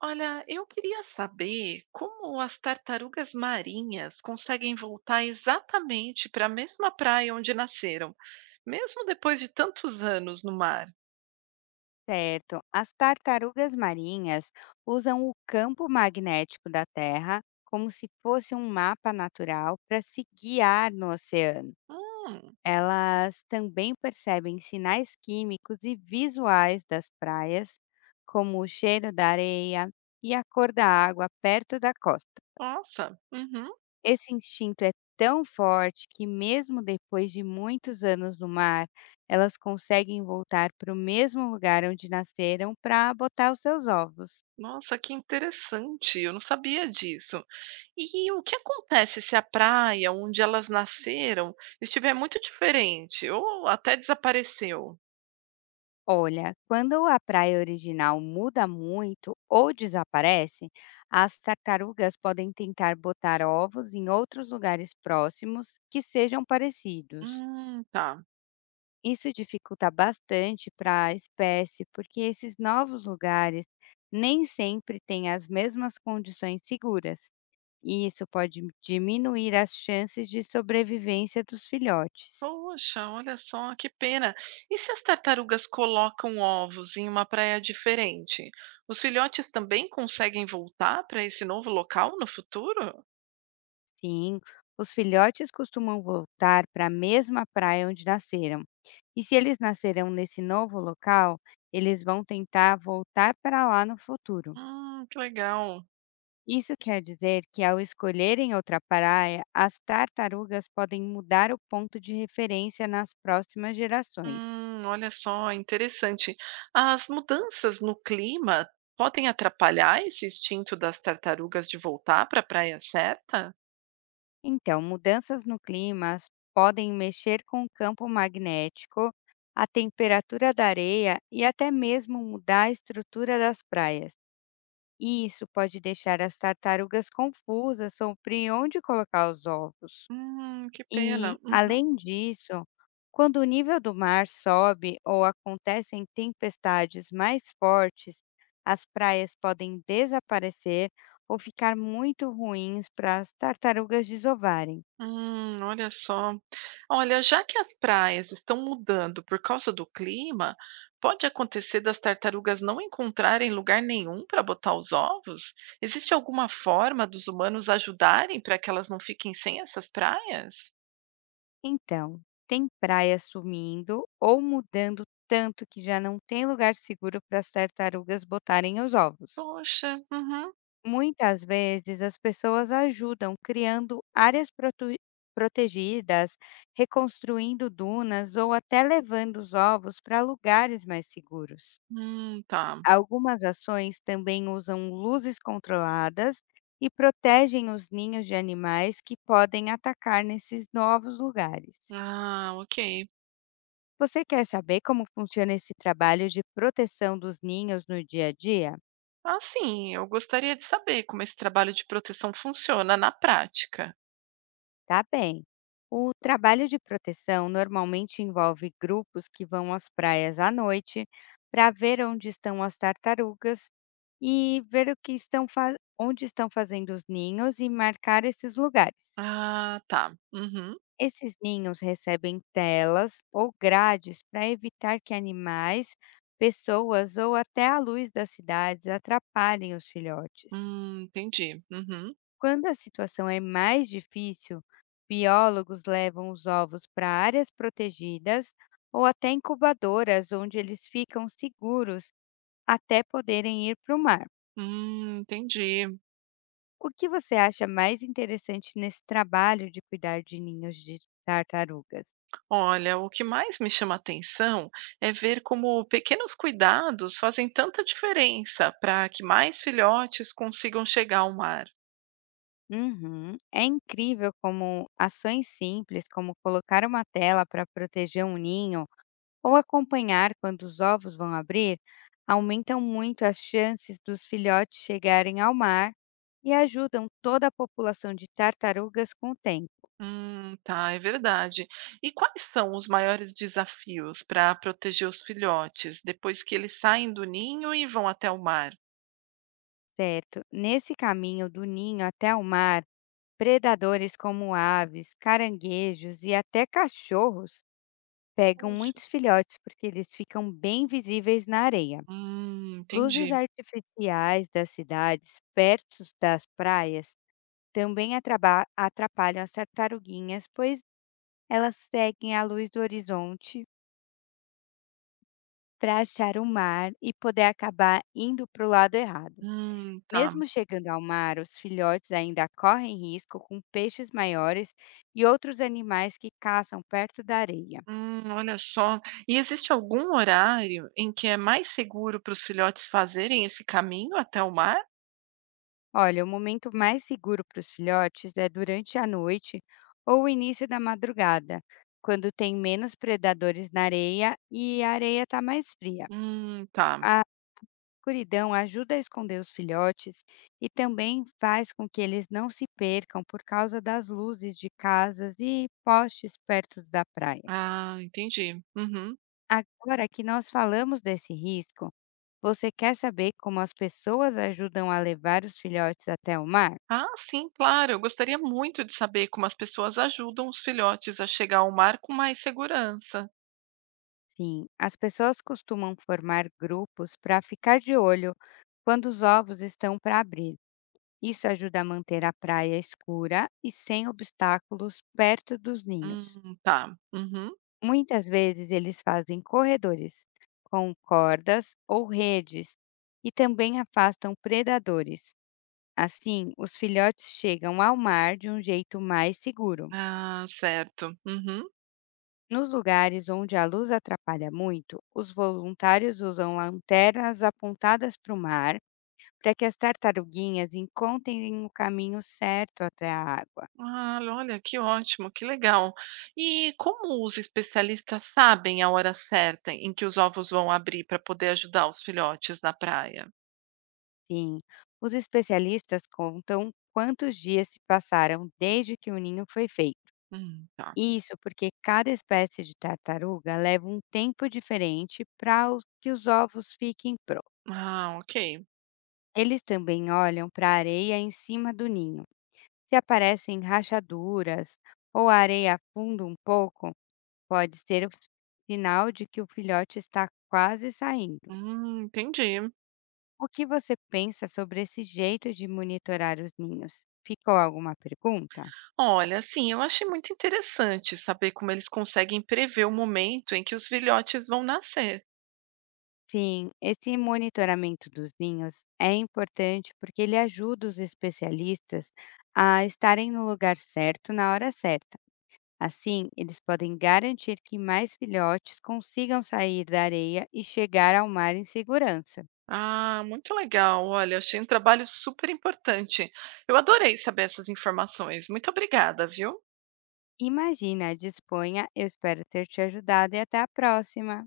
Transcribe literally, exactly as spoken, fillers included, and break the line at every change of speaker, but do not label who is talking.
Olha, eu queria saber como as tartarugas marinhas conseguem voltar exatamente para a mesma praia onde nasceram, mesmo depois de tantos anos no mar.
Certo. As tartarugas marinhas usam o campo magnético da Terra como se fosse um mapa natural para se guiar no oceano.
Hum.
Elas também percebem sinais químicos e visuais das praias, como o cheiro da areia e a cor da água perto da costa.
Nossa. Uhum.
Esse instinto é tão forte que, mesmo depois de muitos anos no mar, elas conseguem voltar para o mesmo lugar onde nasceram para botar os seus ovos.
Nossa, que interessante, eu não sabia disso. E o que acontece se a praia onde elas nasceram estiver muito diferente ou até desapareceu?
Olha, quando a praia original muda muito ou desaparece, as tartarugas podem tentar botar ovos em outros lugares próximos que sejam parecidos.
Hum, tá.
Isso dificulta bastante para a espécie, porque esses novos lugares nem sempre têm as mesmas condições seguras, e isso pode diminuir as chances de sobrevivência dos filhotes.
Poxa, olha só, que pena. E se as tartarugas colocam ovos em uma praia diferente? Os filhotes também conseguem voltar para esse novo local no futuro?
Sim, os filhotes costumam voltar para a mesma praia onde nasceram, e se eles nasceram nesse novo local, eles vão tentar voltar para lá no futuro.
Hum, que legal.
Isso quer dizer que, ao escolherem outra praia, as tartarugas podem mudar o ponto de referência nas próximas gerações.
Hum, olha só, interessante. As mudanças no clima podem atrapalhar esse instinto das tartarugas de voltar para a praia certa?
Então, mudanças no clima as- podem mexer com o campo magnético, a temperatura da areia e até mesmo mudar a estrutura das praias. E isso pode deixar as tartarugas confusas sobre onde colocar os ovos.
Hum, que pena.
E,
Uhum.
além disso, quando o nível do mar sobe ou acontecem tempestades mais fortes, as praias podem desaparecer ou ficar muito ruins para as tartarugas desovarem.
Hum, olha só. Olha, já que as praias estão mudando por causa do clima, pode acontecer das tartarugas não encontrarem lugar nenhum para botar os ovos? Existe alguma forma dos humanos ajudarem para que elas não fiquem sem essas praias?
Então, tem praias sumindo ou mudando tanto que já não tem lugar seguro para as tartarugas botarem os ovos.
Poxa. Uhum.
Muitas vezes as pessoas ajudam criando áreas protu- protegidas, reconstruindo dunas ou até levando os ovos para lugares mais seguros.
Hum, tá.
Algumas ações também usam luzes controladas e protegem os ninhos de animais que podem atacar nesses novos lugares.
Ah, ok.
Você quer saber como funciona esse trabalho de proteção dos ninhos no dia a dia?
Ah, sim, eu gostaria de saber como esse trabalho de proteção funciona na prática.
Tá bem. O trabalho de proteção normalmente envolve grupos que vão às praias à noite para ver onde estão as tartarugas e ver o que estão fa- onde estão fazendo os ninhos e marcar esses lugares.
Ah, tá. Uhum.
Esses ninhos recebem telas ou grades para evitar que animais, pessoas ou até a luz das cidades atrapalhem os filhotes.
Hum, entendi. Uhum.
Quando a situação é mais difícil, biólogos levam os ovos para áreas protegidas ou até incubadoras, onde eles ficam seguros até poderem ir para o mar.
Hum, entendi.
O que você acha mais interessante nesse trabalho de cuidar de ninhos de tartarugas?
Olha, o que mais me chama atenção é ver como pequenos cuidados fazem tanta diferença para que mais filhotes consigam chegar ao mar.
Uhum. É incrível como ações simples, como colocar uma tela para proteger um ninho, ou acompanhar quando os ovos vão abrir, aumentam muito as chances dos filhotes chegarem ao mar e ajudam toda a população de tartarugas com o tempo,
Hum, tá, é verdade. E quais são os maiores desafios para proteger os filhotes depois que eles saem do ninho e vão até o mar?
certo? Nesse caminho do ninho até o mar, predadores como aves, caranguejos e até cachorros pegam
Poxa.
muitos filhotes porque eles ficam bem visíveis na areia.
Hum,
Luzes
entendi.
artificiais das cidades perto das praias também atraba- atrapalham as tartaruguinhas, pois elas seguem a luz do horizonte para achar o mar e poder acabar indo para o lado errado.
Hum, tá.
Mesmo chegando ao mar, os filhotes ainda correm risco com peixes maiores e outros animais que caçam perto da areia.
Hum, olha só. E existe algum horário em que é mais seguro para os filhotes fazerem esse caminho até o mar?
Olha, o momento mais seguro para os filhotes é durante a noite ou o início da madrugada, quando tem menos predadores na areia e a areia está mais fria.
Hum, tá.
Escuridão ajuda a esconder os filhotes e também faz com que eles não se percam por causa das luzes de casas e postes perto da praia.
Ah, entendi. Uhum.
Agora que nós falamos desse risco, você quer saber como as pessoas ajudam a levar os filhotes até o mar?
Ah, sim, claro. Eu gostaria muito de saber como as pessoas ajudam os filhotes a chegar ao mar com mais segurança.
Sim, as pessoas costumam formar grupos para ficar de olho quando os ovos estão para abrir. Isso ajuda a manter a praia escura e sem obstáculos perto dos ninhos.
Hum, tá. Uhum.
Muitas vezes eles fazem corredores com cordas ou redes e também afastam predadores. Assim, os filhotes chegam ao mar de um jeito mais seguro.
Ah, certo. Uhum.
Nos lugares onde a luz atrapalha muito, os voluntários usam lanternas apontadas para o mar para que as tartaruguinhas encontrem o caminho certo até a água.
Ah, olha, que ótimo, que legal. E como os especialistas sabem a hora certa em que os ovos vão abrir para poder ajudar os filhotes na praia?
Sim, os especialistas contam quantos dias se passaram desde que o ninho foi feito.
Hum, tá.
Isso, porque cada espécie de tartaruga leva um tempo diferente para que os ovos fiquem prontos.
Ah, ok.
Eles também olham para a areia em cima do ninho. Se aparecem rachaduras ou a areia afunda um pouco, pode ser o sinal de que o filhote está quase saindo.
Hum, entendi.
O que você pensa sobre esse jeito de monitorar os ninhos? Ficou alguma pergunta?
Olha, assim, eu achei muito interessante saber como eles conseguem prever o momento em que os filhotes vão nascer.
Sim, esse monitoramento dos ninhos é importante porque ele ajuda os especialistas a estarem no lugar certo na hora certa. Assim, eles podem garantir que mais filhotes consigam sair da areia e chegar ao mar em segurança.
Ah, muito legal. Olha, achei um trabalho super importante. Eu adorei saber essas informações. Muito obrigada, viu?
Imagina, disponha, eu espero ter te ajudado e até a próxima!